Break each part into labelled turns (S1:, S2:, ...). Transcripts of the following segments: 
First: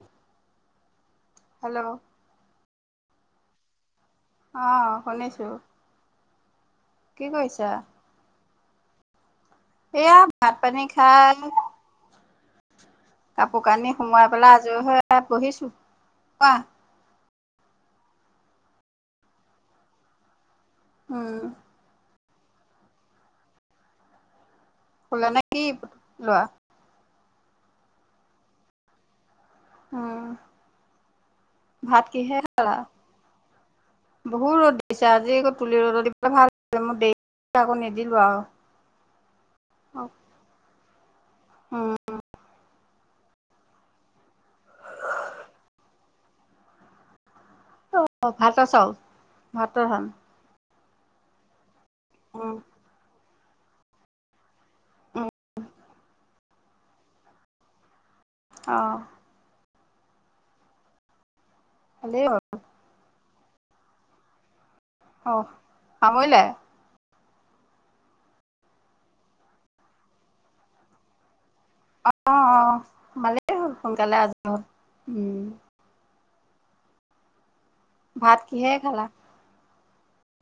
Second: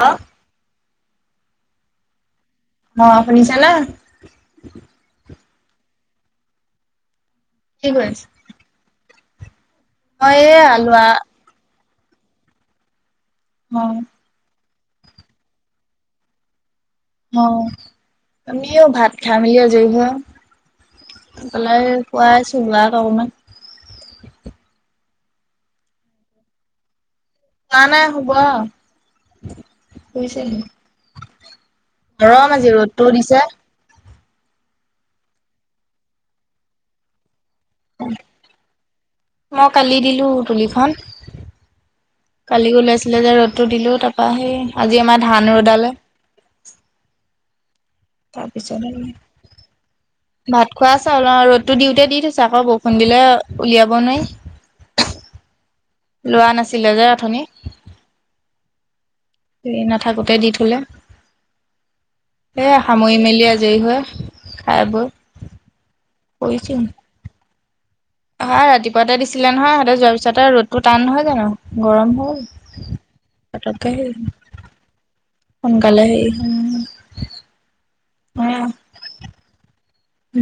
S1: হা।
S2: হেল্ল' অ'
S1: অহ, শুনিছানা।
S2: আহ শুনিছো। কি কৰিছা?
S1: কি কৰিছা?
S2: এয়া
S1: মই
S2: ভাত
S1: এইয়া
S2: পানী
S1: লোৱা
S2: খাই। কাপোৰ
S1: অ
S2: কানি সোমোৱাই পেলাই আজৰি হৈ এয়া বহিছো, কোৱা।
S1: অ আমিও ভাত খাই মেলি আজৈ হয়।
S2: উম
S1: কোলাই খোৱা আছো, লোৱা অকমান।
S2: খোলা নে কি লোৱা।
S1: যোৱা নাই শুব আ'
S2: উম
S1: শুইছে হে।
S2: ভাত কিহে
S1: গৰম আজি
S2: খালা
S1: ৰ'দতটো দিছে।
S2: বহুত ৰ'দ দিছে। আজি আকৌ তুলি ৰ'দত দিবলৈ ভাল মোৰ দেৰি আকৌ নিদিলো আৰু,
S1: মই কালি দিলো তুলিখন।
S2: উম
S1: কালি ওলাইছিলে যে ৰ'দটো দিলো তাৰপা সেই আজি আমাৰ ধান ৰ'দালে।
S2: অ ভাতৰ
S1: তাৰপিছত
S2: চাউল
S1: আৰু
S2: ভাতৰ ধান
S1: ভাত। খোৱাছা হ'ল ৰ'দতো দিওঁতে দি থৈছো।
S2: উম
S1: আকৌ বৰষুণ দিলে উলিয়াব নোৱাৰি।
S2: উম
S1: লোৱা নাছিলে যে অথনিৰ।
S2: আহ।
S1: ৰি নাথাকোতে দি থলে এ
S2: ভালেই হ'ল
S1: সামৰি মেলি দিয়া দেৰি হয় খাই বৈ
S2: অ সামৰিলে
S1: শুই ছো। অ ৰাতিপুৱাতে দিছিলে নহয় তহাতে যোৱাৰ পিছতে ৰ'দ টো টান নহয় জানো। গৰম
S2: অ অ
S1: হ'ল
S2: ভালেই হ'ল
S1: পতকে
S2: সোনকালে
S1: আহিল
S2: আজৰি হ'ল উম
S1: সোনকালে আহিল। উম।
S2: ভাত কিহে খালা?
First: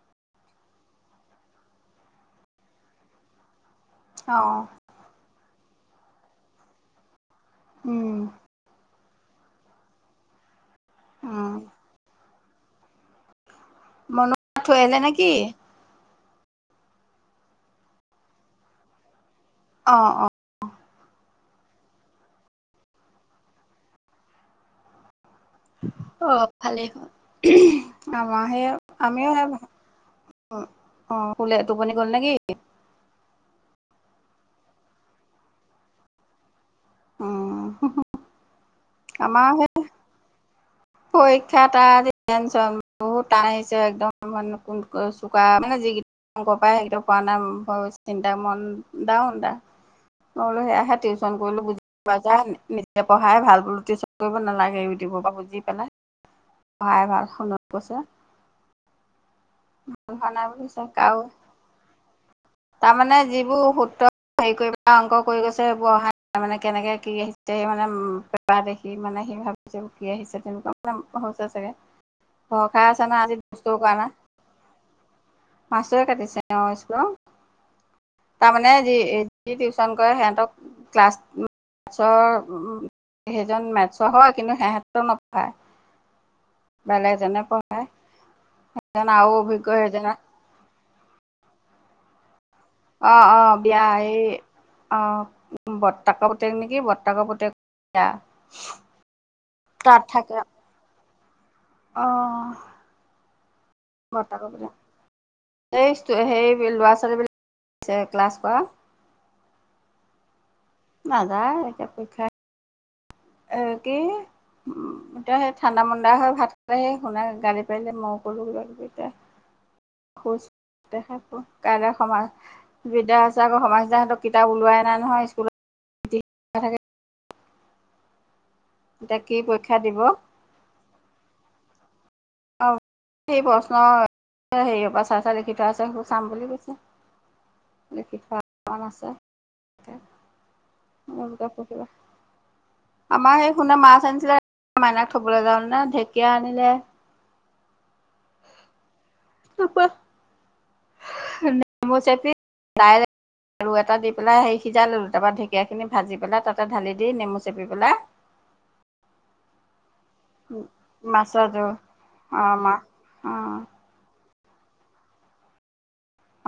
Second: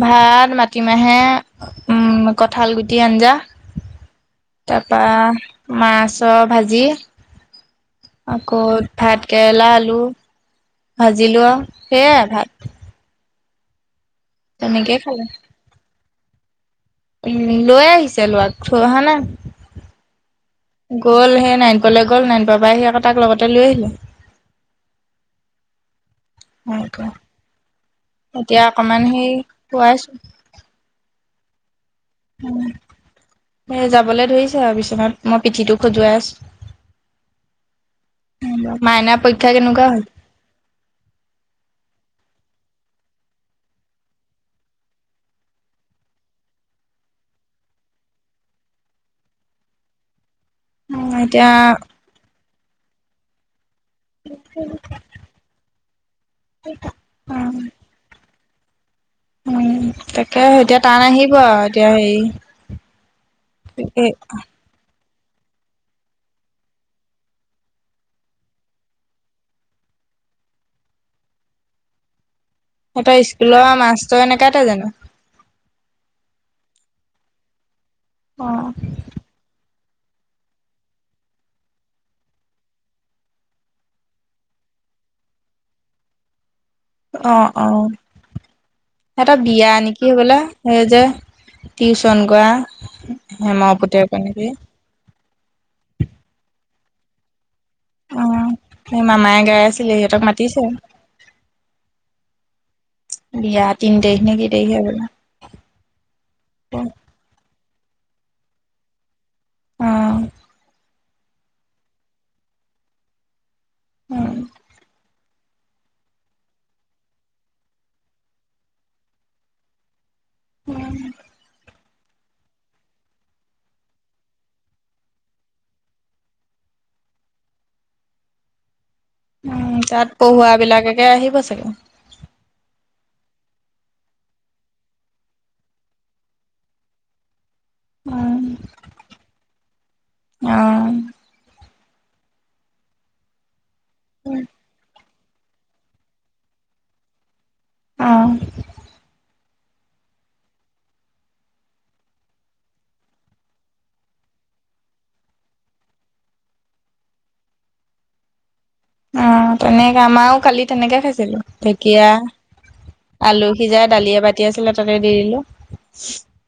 S1: ভাত মাটিমাহে উম কঠাল গুটি আঞ্জা।
S2: অ
S1: তাৰ পৰা মাছৰ ভাজি।
S2: উম
S1: আকৌ, ভাত কেৰেলা আলু ভাজি লো
S2: উম
S1: আৰু সেইয়াই ভাত।
S2: মনো থৈ আহিলে
S1: তেনেকেই খালে
S2: নেকি?
S1: উম, লৈ আহিছে ল'ৰাক থৈ অহা নাই।
S2: অ অ।
S1: গ'ল সেই নয়নপুৰলে গ'ল, নয়নপুৰ পৰা আহি তাক লগতে লৈ আহিলে।
S2: আহ ভালেই হ'ল আমাৰাহে
S1: এতিয়া অকমান সেই
S2: আমিওহে
S1: খুৱাইছো
S2: অ অ শুলে, টোপনি গ'ল নে কি?
S1: যাবলৈ ধৰিছে আৰু বিশ্বনত মই পিঠিটো খজুৱাই আছো।
S2: উম।
S1: মাইনা
S2: আমাৰ
S1: পৰীক্ষা
S2: সেই
S1: কেনেকুৱা হয়?
S2: পৰীক্ষা তাৰ টেনচন বহুত টান আহিছে। একদম নতুনকৈ চোকা মানে- আগৰ পাই সেইকেইটা পোৱা নাই চিন্তা মন দাউন তা মই বুলো সে টিউচন
S1: এতিয়া
S2: কৰিলো বুজি পা যা নিজে পঢ়াই ভাল বোলো টিউচন কৰিব নালাগে ইউটিউব পৰা বুজি পেলাই পঢ়াই ভাল ফোনত কৈছে।
S1: উম
S2: ভাল হোৱা
S1: তাকে
S2: নাই বুলি
S1: এতিয়া
S2: কৈছে
S1: টান আহিব আৰু এতিয়া হেৰি
S2: তাৰমানে যিবোৰ
S1: এ
S2: সূত্ৰ হেৰি কৰিব অংক কৰি গৈছেবোৰ অহা মানে কেনেকে কি আহিছে স মানে পেপাৰ দেখি মানে সি ভাবিছে সি আহিছে তেনেকুৱা মানে হৈছে চাগৈ ভয় খাই আছে
S1: সিহঁতৰ
S2: না আজি
S1: স্কুলৰ
S2: স্থুল কৰা নাই।
S1: মাষ্টৰ নেকাতে জানো
S2: মাষ্টৰে কাটিছে অ, স্কুলৰ।
S1: অ
S2: তাৰমানে যি- যি টিউশচন কৰে সিহঁতক ক্লাছ মেথছৰ সেইজন মেথছৰ হয়, কিন্তু সিহঁতক নপঢ়াই।
S1: অ- অ
S2: সেইজন আৰু
S1: এটা
S2: অভিজ্ঞ
S1: বিয়া নেকি
S2: সেইজনৰ
S1: বোলো। সেই যে টিউচন কৰা।
S2: অ- অ
S1: হেমৰ
S2: বিয়া
S1: পুতেকৰ
S2: এই
S1: নেকি
S2: অ, বৰ্তাকৰ পুতেক নেকি, বৰ্তাকৰ পুতেক। এয়া
S1: অ সেই মামাই গাই আছিলে
S2: তাত
S1: সিহঁতক
S2: থাকে।
S1: মাতিছে
S2: আহঁ।
S1: বিয়া তিন তাৰিখ নে কি
S2: বৰ্তাকৰ পুতেক,
S1: তাৰিখে হবলা
S2: সেই লৰা -ছোৱালী বিলাক ক্লাছ পোৱা।
S1: [unintelligible]
S2: নাযায়, এতিয়া পৰীক্ষা আহিলে।
S1: উম।
S2: উম এতিয়া সেই ঠাণ্ডা মন্দা হয় ভাত খালে সেই শুনা গালি পাৰিলে মই কলো এতিয়া খুচ
S1: উম
S2: দেখা ক তাৰা- সমাজ বিদ্যা আছে, আকৌ সমাজ দাহঁতৰ কিতাপ ওলোৱাই নাই নহয় স্কুলত থাকে। এতিয়া কি
S1: উম,
S2: পৰীক্ষা দিব
S1: তাত পঢ়ুৱাবিলাকে আহিব চাগে।
S2: অ, সেই প্ৰশ্ন হেৰিয়ৰ, পৰা চাই চাই লিখি থোৱা আছে। সেই চাম বুলি কৈছে।
S1: [inaudible]
S2: লিখি থোৱা কাৰ আছে,
S1: অ',
S2: মোৰ কিতপ পঢ়িব আছে। আমাৰ সেই শুনা মাছ আনিছিলে মাইনাক থবলৈ যাওঁতেনে ঢেকীয়া আনিলে।
S1: অ',
S2: ন ম চ আৰু এটা দি পেলাই সেই সিজাই ললো, তাৰপৰা ঢেকীয়াখিনি ভাজি পেলাই, তাতে ঢালি দি নেমু চেপি পেলাই
S1: [inaudible] অ, তেনেকে আমাৰও কালি তেনেকে খাইছিলো
S2: মাছৰ জোল
S1: ঢেকীয়া।
S2: অ' মা
S1: আলু
S2: অ'
S1: সিজাই দালি এবাতি, আছিলে তাতে দি দিলো।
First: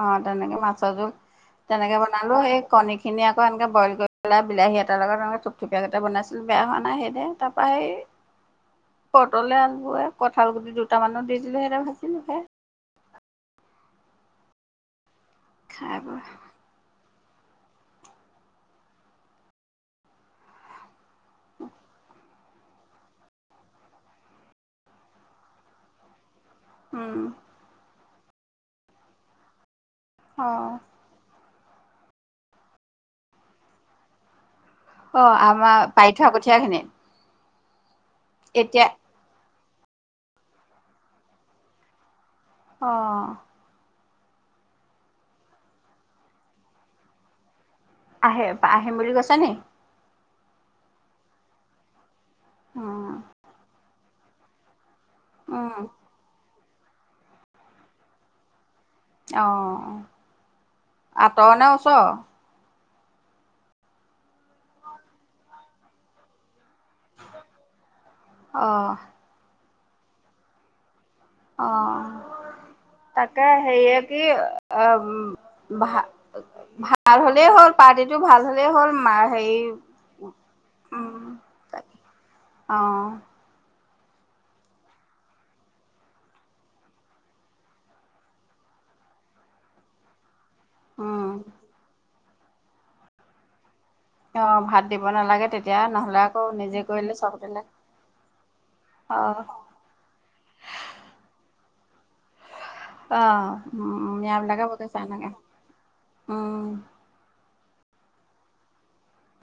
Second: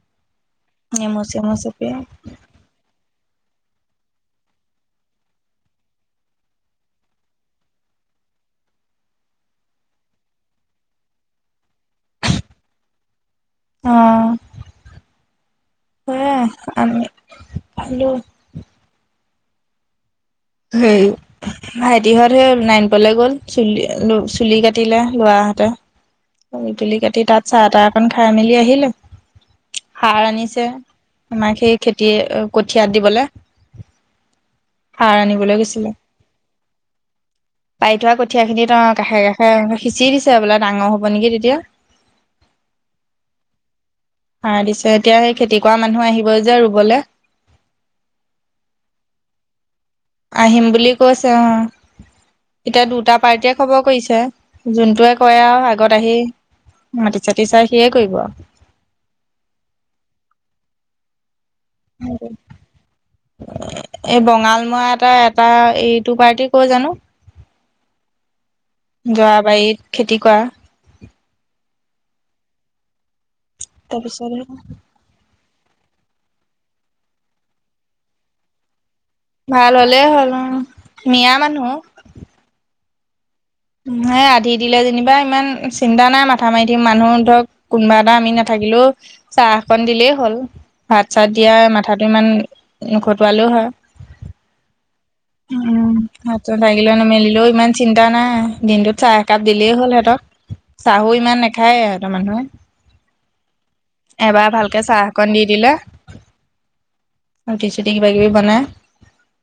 S2: অ, তেনেকে মাছৰ জোল
S1: নেমু চেমু চেপি
S2: তেনেকে বনালো, এই কণী খিনি আকৌ এনকে বইল কৰি পেলাই বিলাহী এটাৰ লগত থুপথুপীয়া কটা বনাইছিল বেয়া হোৱা নাই, সেইদৰে তাৰ পৰা সেই পটলে আলোৱে, কঁঠাল গুটি দুটামানো দি দিলো সেইদৰে ভাজিলো সেইয়া।
S1: অ'।
S2: খাব।
S1: হেল্ল'। সেই, ভাইটিহঁত সেই নাৰায়নপুৰলৈ গ'ল, চুলি-চুলি কাটিলে লৰা সিহঁতে। চুলি কাটি
S2: উম
S1: তাত চাহ তাহ কন খাই মেলি আহিলে, সাৰ আনিছে।
S2: অ'
S1: আমাক সেই খেতি কঠিয়াত দিবলৈ।
S2: অ, আমাৰ পাৰি থোৱা কঠীয়া খিনি।
S1: পাৰি থোৱা কঠীয়াখিনিত ত কাষে- কাষে সিঁচি দিছে বোলে। ডাঙৰ হ'ব নেকি? তেতিয়া
S2: অহ।
S1: সাৰ দিছে এতিয়া। সেই খেতি কৰা মানুহ আহিবই যে ৰুবলৈ।
S2: আহে -আহিম বুলি কৈছোঁ ন।
S1: আহিম বুলি কৈছে অ, এতিয়া
S2: অ'
S1: দুটা পাৰ্টিয়ে খবৰ কৰিছে। যোনটোৱে কৰে আৰু
S2: উম,
S1: আগত আহি মাটি চাতি চাই য়ে কৰিব আৰু।
S2: অহ, আঁতৰ নে ওচৰ?
S1: এই বঙালমৰা এটা -এটা এইটো পাৰ্টি কৈ জানো।
S2: অ',
S1: যোৱা বাৰীত খেতি কৰা।
S2: অ, তাকে সেৰিয়ে কি,
S1: তাৰপিছত
S2: আহ। ভ ভাল হ'লেই হ'ল পাৰ্টিটো ভাল হলেই হ'ল। মা হেৰি
S1: ভাল হ'লে হ'ল। অ, মিয়া মানুহ
S2: অহ
S1: উম হে আধি দিলে যেনিবা ইমান চিন্তা নাই মাথা মাৰি থাকিম মানুহ অন্তত কোনোবা এটা আমি নেথাকিলে লো চাহকন দিলে হ'ল ভাত চাত
S2: উম,
S1: দিয়া মাথাটো ইমান নখটোৱালেও হয়।
S2: অ', ভাত দিব নালাগে
S1: উহু
S2: তেতিয়া নহ'লে আকৌ
S1: হাত-চাত
S2: নিজে
S1: ভাঙিলে না
S2: কৰিলে
S1: মেলিলেও
S2: চবতে
S1: ইমান
S2: লাগে।
S1: চিন্তা নাই। দিনটোত চাহ একাপ
S2: অ',
S1: দিলেই হ'ল সিহঁতক চাহো ইমান নেখায় এ সিহঁতৰ মানুহে
S2: অ উম,
S1: এবাৰ
S2: মিয়াবিলাকে
S1: ভালকে
S2: বকিছে
S1: চাহ
S2: এনেকে
S1: অকণ দি দিলে
S2: উম,
S1: আৰু টিচুইদি কিবা কিবি বনাই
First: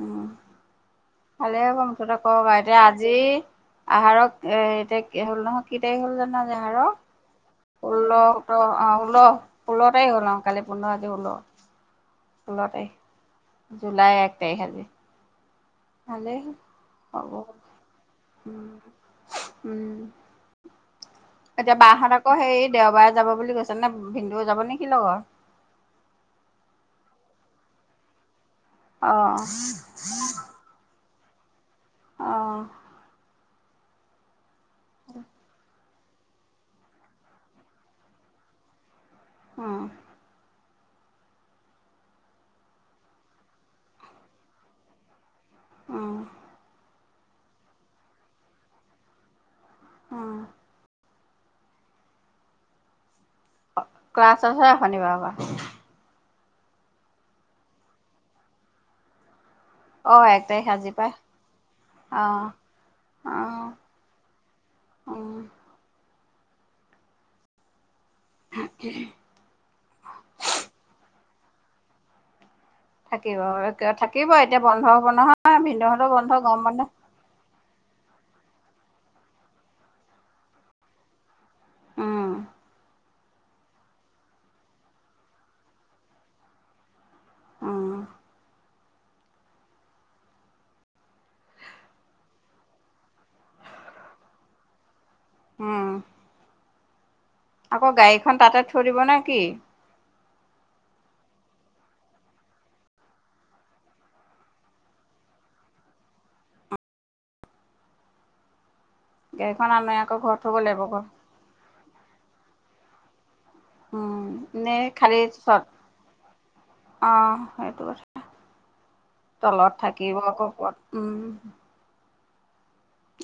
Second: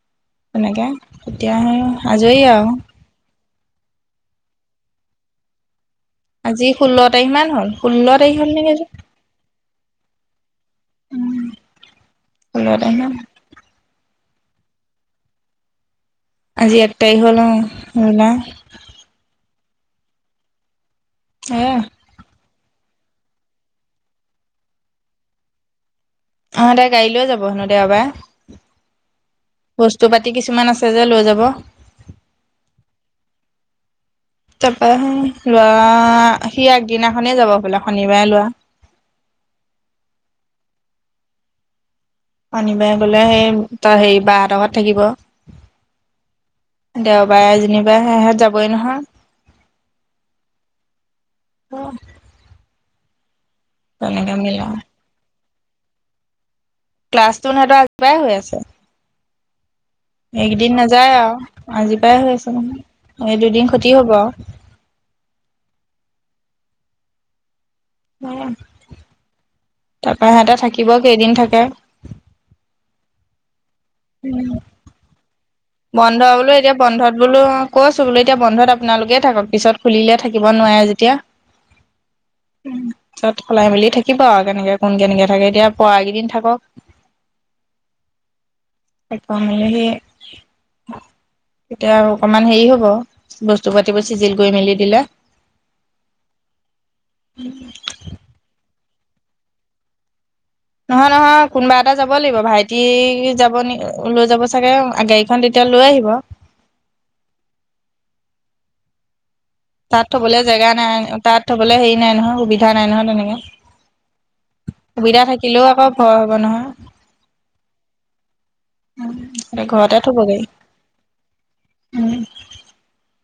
S2: উম
S1: তেনেকে তেতিয়া
S2: ভালেই হাল
S1: সেই
S2: মুঠতে
S1: আজৰি
S2: কক
S1: আৰু
S2: এতিয়া আজি আহাৰক এ এতিয়া হ'ল নহয় কি তাৰিখ হ'ল জানো আজি আহাৰক
S1: ষোল্ল তাৰিখ মান হ'ল।
S2: ষোল্ল,
S1: তাৰিখ হ'ল
S2: সোতৰ
S1: নেকি আজি
S2: অহ ষোল্ল ষোল্ল তাৰিখ হ'ল আৰু কাইলে পোন্ধৰ আজি ষোল্ল ষোল্ল তাৰিখ জুলাইৰ এক তাৰিখ আজি ভালেই
S1: আজি এক তাৰিখ
S2: হ'ব
S1: হ'ল নহয়
S2: উম
S1: জুলাইৰ
S2: উম
S1: এ
S2: এতিয়া বা হত আকৌ হেৰিত দেওবাৰে যাব বুলি কৈছে নে ভিনদেউ ও যাব নেকি লগত?
S1: অহ! দে গাড়ী লৈ যাব হেনো দেওবাৰে।
S2: অ
S1: বস্তু পাতি কিছুমান আছে যে লৈ যাব
S2: অহ!
S1: তাৰপা সি লৱা সি আগদিনাখনেই যাব বোলে শনিবাৰে লৱা
S2: অ
S1: শনিবাৰে বোলে সি তাৰ হেৰি বা হতৰ ঘৰত থাকিব
S2: উহ!
S1: দেওবাৰে যেনিবা সিহঁত যাবই নহয়
S2: অ'!
S1: অ'!
S2: ক্লাছ আছে এ শনিবাৰৰ পৰা।
S1: ক্লাছটো সিহঁতৰ আজিপৰাই হৈ আছে।
S2: অ এক তাৰিখ
S1: এইকেইদিন
S2: আজিৰ পৰা
S1: নাযায় আৰু আজিৰ পাই
S2: অ
S1: হৈ আছে নহয়। এই দুদিন ক্ষতি হ'ব আও।
S2: অ'।
S1: তাৰপৰা সিহঁতে থাকিব কেইদিন থাকে
S2: থাকিব অ, থাকিব এতিয়া বন্ধ হব নহয়। ভিনদেউহঁতৰ
S1: বন্ধ বোলো
S2: গৰম
S1: এতিয়া
S2: বন্ধ
S1: বন্ধত বোলো কইছো বোলো এতিয়া বন্ধত আপোনালোকে এ থাকক পিছত খুলিলে থাকিব নোৱাৰে যেতিয়া।
S2: অ'।
S1: তাত সলাই মেলি থাকিব আৰু কেনেকে কোন কেনেকে থাকে এতিয়া পৰা কেইদিন থাকক।
S2: অ'।
S1: এক বাৰ মেৰে লিয়ে এতিয়া আৰু অকমান হেৰি হব বস্তু পাতিবোৰ চিজিল কৰি মেলি দিলে
S2: উম। আকৌ গাড়ীখন তাতে থৈ দিব নে কি?
S1: নহয় নহয় কোনোবা এটা যাবই লাগিব ভাইটি যাব নি লৈ যাব চাগে গাড়ীখন তেতিয়া এতিয়া লৈ আহিব।
S2: গাড়ীখন আনে
S1: তাত
S2: আকৌ ঘৰত
S1: থবলৈ
S2: থ'ব
S1: জেগা
S2: লাগিব
S1: নাই
S2: ঘৰত
S1: তাত থবলৈ হেৰি নাই নহয় সুবিধা নাই নহয় তেনেকে।
S2: উম নে খালি
S1: সুবিধা
S2: চত
S1: থাকিলেও আকৌ ভয় হ'ব
S2: অ'! সেইটো কথা।
S1: নহয়
S2: তলত
S1: ঘৰতে থব
S2: থাকিব
S1: গাড়ী
S2: ক'ত উম
S1: উম,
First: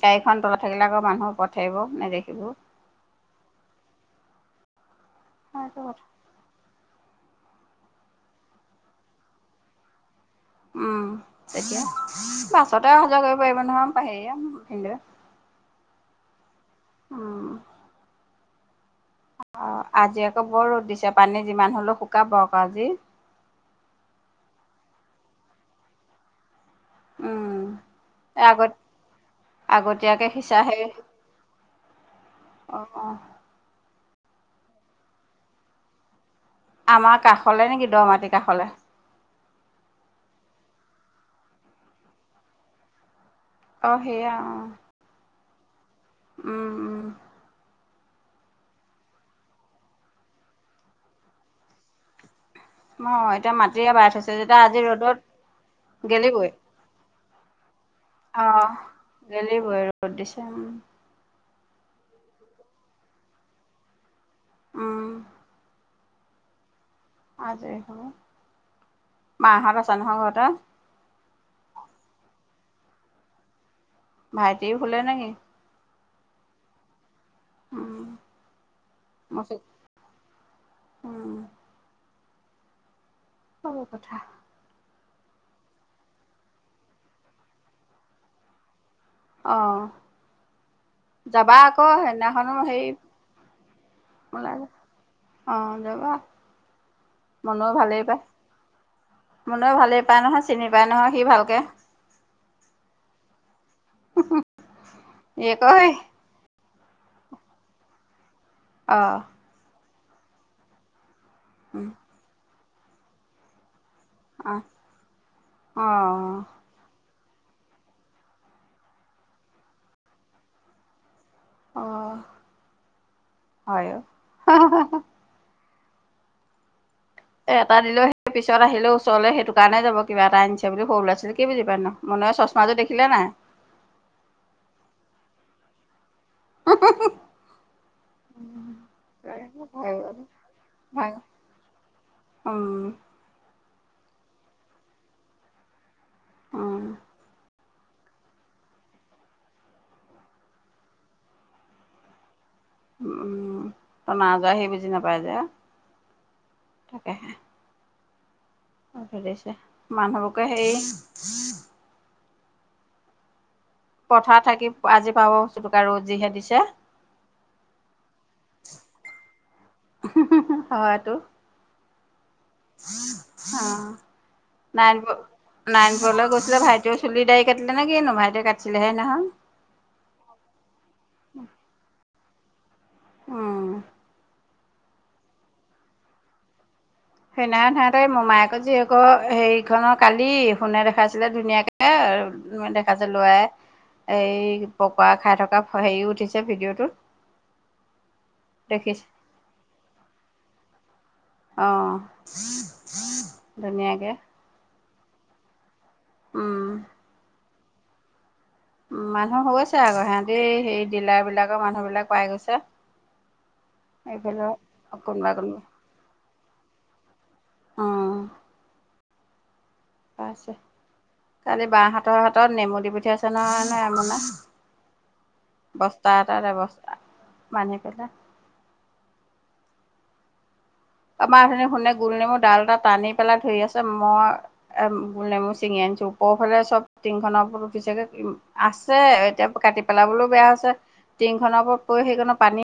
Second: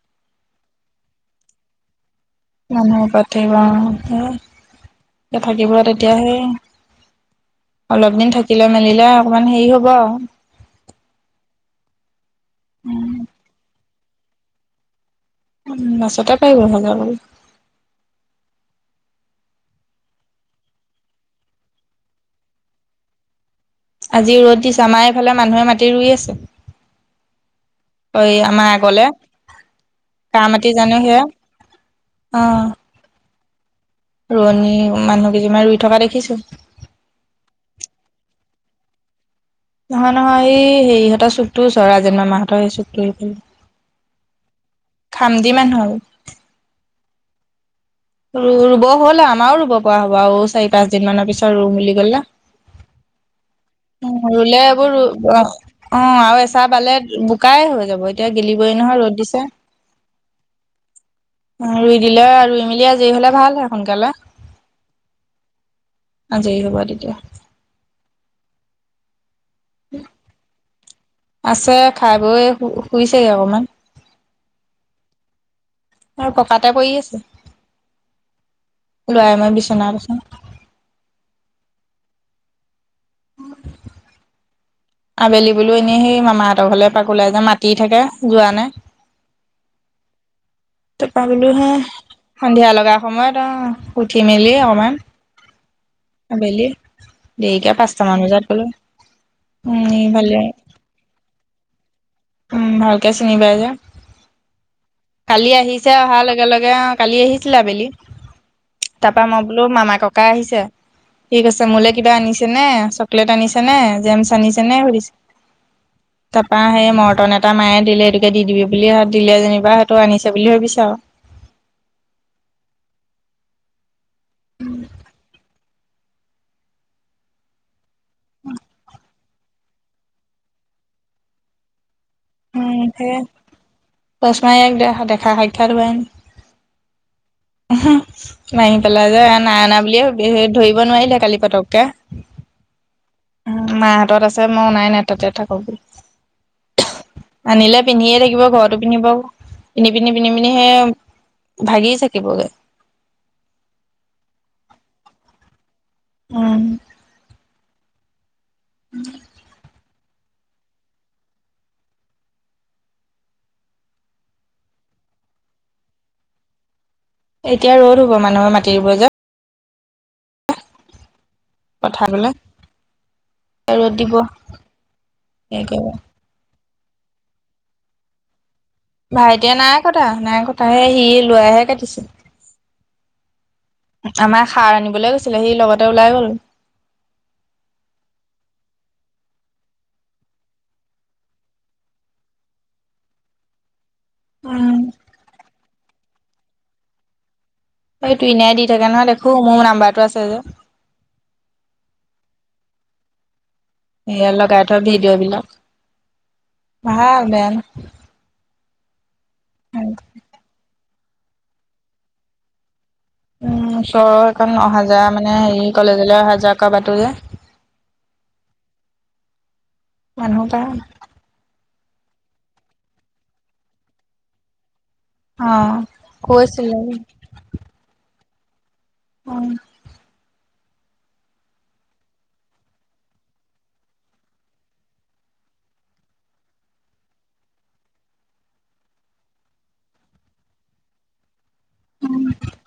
S2: গাড়ীখন তলত থাকিলে আকৌ মানুহ ওপৰত থাকিব
S1: মানুহৰ ওপৰত থাকিব অ, সেয়াই এতি
S2: সেইটো
S1: থাকিবলৈ
S2: কথা
S1: তেতিয়াহে অলপ দিন থাকিলে মেলিলে অকমান হেৰি হ'ব আৰু।
S2: উম তেতিয়া বাছতে অহা যোৱা কৰিব পাৰিব নহয় হেৰীয়ে
S1: উম বাছতে পাৰিব অহা যোৱা কৰিব।
S2: অ, আজি আকৌ বৰ ৰ'দ দিছে পানী যিমান হলেও শুকাব আকৌ আজি
S1: আজি ৰ'দ দিছে আমা এফালে মানুহে মাটি ৰুই আছে।
S2: উম।
S1: কৰি
S2: এ আগত
S1: আমাৰ আগলে,
S2: আগতীয়াকে
S1: কা
S2: সিঁচা
S1: মাট
S2: হেৰি
S1: জানো সেয়া? অ
S2: অ'!
S1: ৰোৱনী মানুহ কেইজনিমান ৰুই থকা দেখিছোঁ।
S2: আমাৰ কাষলে নেকি দ মাটিৰ কাষলে?
S1: নহয় নহয় এই হেৰিহঁতৰ চুকটো ওচ ৰাজেন মামাহঁতৰ সেই চুকটো
S2: অ, সেয়া অ!
S1: খামটি মানুহ
S2: উম উম।
S1: ৰ ৰুব হ'ল আমাও ৰুব পৰা হ'ব আৰু চাৰি পাঁচ দিন মানৰ পিছত ৰু বুলি ক'লে
S2: অ এতিয়া মাটিৰে বাই থৈছে যেতিয়া
S1: ৰুলে
S2: আজি
S1: এইবোৰ
S2: ৰ'দত
S1: অ আৰু
S2: গেলিবই
S1: এচা বালে বোকাই হৈ যাব এতিয়া
S2: অ
S1: গেলিবই নহয় ৰ'দ দিছে।
S2: গেলিবই ৰ'দ দিছে উম
S1: ৰুই দিলে ৰুই মেলি আজৰি হলে ভাল হয় সোনকালে।
S2: অ'।
S1: আজৰি হব তেত
S2: আজৰি হব। মাহত আছে নহয় ঘৰতে?
S1: আছে খাই বৈ শুইছেগে অকমান।
S2: ভাইটি শুলে নেকি?
S1: আৰু পকাতে পৰি আছোঁ।
S2: উম
S1: লৱাই মই
S2: মচুক
S1: বিচনাত আছোঁ।
S2: উম [unintelligible] কথা।
S1: আবেলি বোলো এনেই সেই মামাহঁতৰ ঘৰলে এপাক ওলাই যে মাতি থাকে যোৱা নাই।
S2: অ'।
S1: টাপা বোলো
S2: যাবা
S1: হে
S2: আকৌ সেইদিনাখনো
S1: সন্ধিয়া
S2: হেৰি
S1: লগা সময়ত আ উঠি মেলি
S2: ওলাই
S1: অকমান
S2: অ' যাবা।
S1: আবেলি
S2: মনেও
S1: দেৰিকে
S2: ভালেই পায়
S1: পাঁচটামান বজাত গ'লোঁ।
S2: মনেও ভালেই পায় নহয় চিনি পায় নহয় সি ভালকে।
S1: উম, ভালকে চিনিপাই যে
S2: ই
S1: কালি আহিছে
S2: কয়
S1: অহাৰ লগে-লগে অ', কালি আহিছিলে আবেলি
S2: অ
S1: তাৰপা মই বোলো মামা ককাই আহিছে। ঠিক আছে
S2: উম
S1: মোলে কিবা আনিছে ন চকলেট আনিছে নে। যেমচ
S2: অ
S1: আনিছেনে সুধিছে,
S2: অ
S1: তাৰপৰা সেই মৰ তন এটা মায়ে দিলে এইেটোকে দি দিবি বুলি দিলে যেনিবা সেইটো আনিছে বুলি ভাবিছে আৰু।
S2: অ' হয়। এটা দিলেও সেই পিছত আহিলেও ওচৰলৈ সেইটো কাৰণে যাব কিবা এটা আনিছে বুলি সৰু ল'ৰা ছোৱালী আছিল কি বুজি পায় নো।
S1: উম, সেয়ে [unintelligible] দেখা সাক্ষাৎ হোৱাই নাই।
S2: [unintelligible]
S1: মাৰি পেলাই যে নাই অনা বুলিয়ে ধৰিব নোৱাৰিলে কালি পতককে।
S2: উম
S1: মাৰ হাতত আছে মই অনাই নাই তাতে থাকক।
S2: উম।
S1: আনিলে পিন্ধিয়ে থাকিব ঘৰতো পিন্ধিব পিন্ধি পিন্ধি- পিন্ধি- পিন্ধি সেই ভাগি থ কিব গে।
S2: উম [unintelligible] যোৱা সি বুজি নাপাই যে।
S1: উম
S2: তাকেহে। [unintelligible] ছে মানুহবকে হেৰি পথাৰ থাকি আজি পাব চুকা ৰ'দ যিহে দিছে।
S1: এতিয়া ৰ'দ হব মানুহৰ মাটিৰ ৰুব যে [unintelligible]
S2: হয়তো
S1: পথাবলে।
S2: অ', নাইন
S1: একেবাৰে
S2: নাইনপুৰলে গৈচিলে ভাই চুলি দাই কাটিলেনে কিনো ভাইটিয়ে ক
S1: ভাইটিয়ে নাই কটা-নাই কটা সি লৱাইহে কাটিছে।
S2: উম
S1: খাৰ আনিবলৈ গৈছিলে সি লগতে ওলাই গ'ল।
S2: সেইনাখন সিহতে মোমায়েকৰ জীয়েকৰ হেৰিখনৰ কালি শুনে দেখাইছিলে ধুনীয়াকে দেখা যে লআই এই
S1: উম
S2: পকোৱা খাই থকা হেৰিও উঠিছে ভিডিঅ'টোত।
S1: এই তুইনাই দি থাকে
S2: দেখিছে
S1: নহয় দেখো মোৰ নাম্বাৰটো আছে যে।
S2: অ'। ধুনীয়াকে
S1: সেয়া লগাই থয় ভিডিঅ' বিলাক
S2: উম,
S1: ভাল বেন
S2: উম, মানুহ হৈছে
S1: নহয়।
S2: আকৌ সিহতি সেই ডিলাৰ বিলাকৰ মানুহবিলাক পাই গৈছে।
S1: উম, চহৰৰ
S2: এইফালে
S1: এখন অহা যোৱা
S2: কোনোবা
S1: মানে
S2: কোনোবা
S1: হেৰি কলেজলৈ অহা যোৱা কৰা বাতো যে।
S2: অ'।
S1: মানুহ পাই।
S2: বাহাতৰ হাতত নেমু দি পঠিয়াইছে নহয় নে আইমনে।
S1: অ
S2: বস্তা এটা দে
S1: কৈছিলে
S2: বস্তা বান্ধি পেলাই
S1: উম।
S2: আমাৰ অথনি শুনে গোল নেমু ডাল এটা টানি পেলাই ধৰি আছে মই এ গুল নেমু ছিঙি আনিছো ওপৰফালে চব টিংখনৰ ওপৰত উঠিছেগে আছে এতিয়া কাটি পেলাবলৈও বেয়া হৈছে টিংখনৰ ওপৰত পৰি সেইখনৰ পানী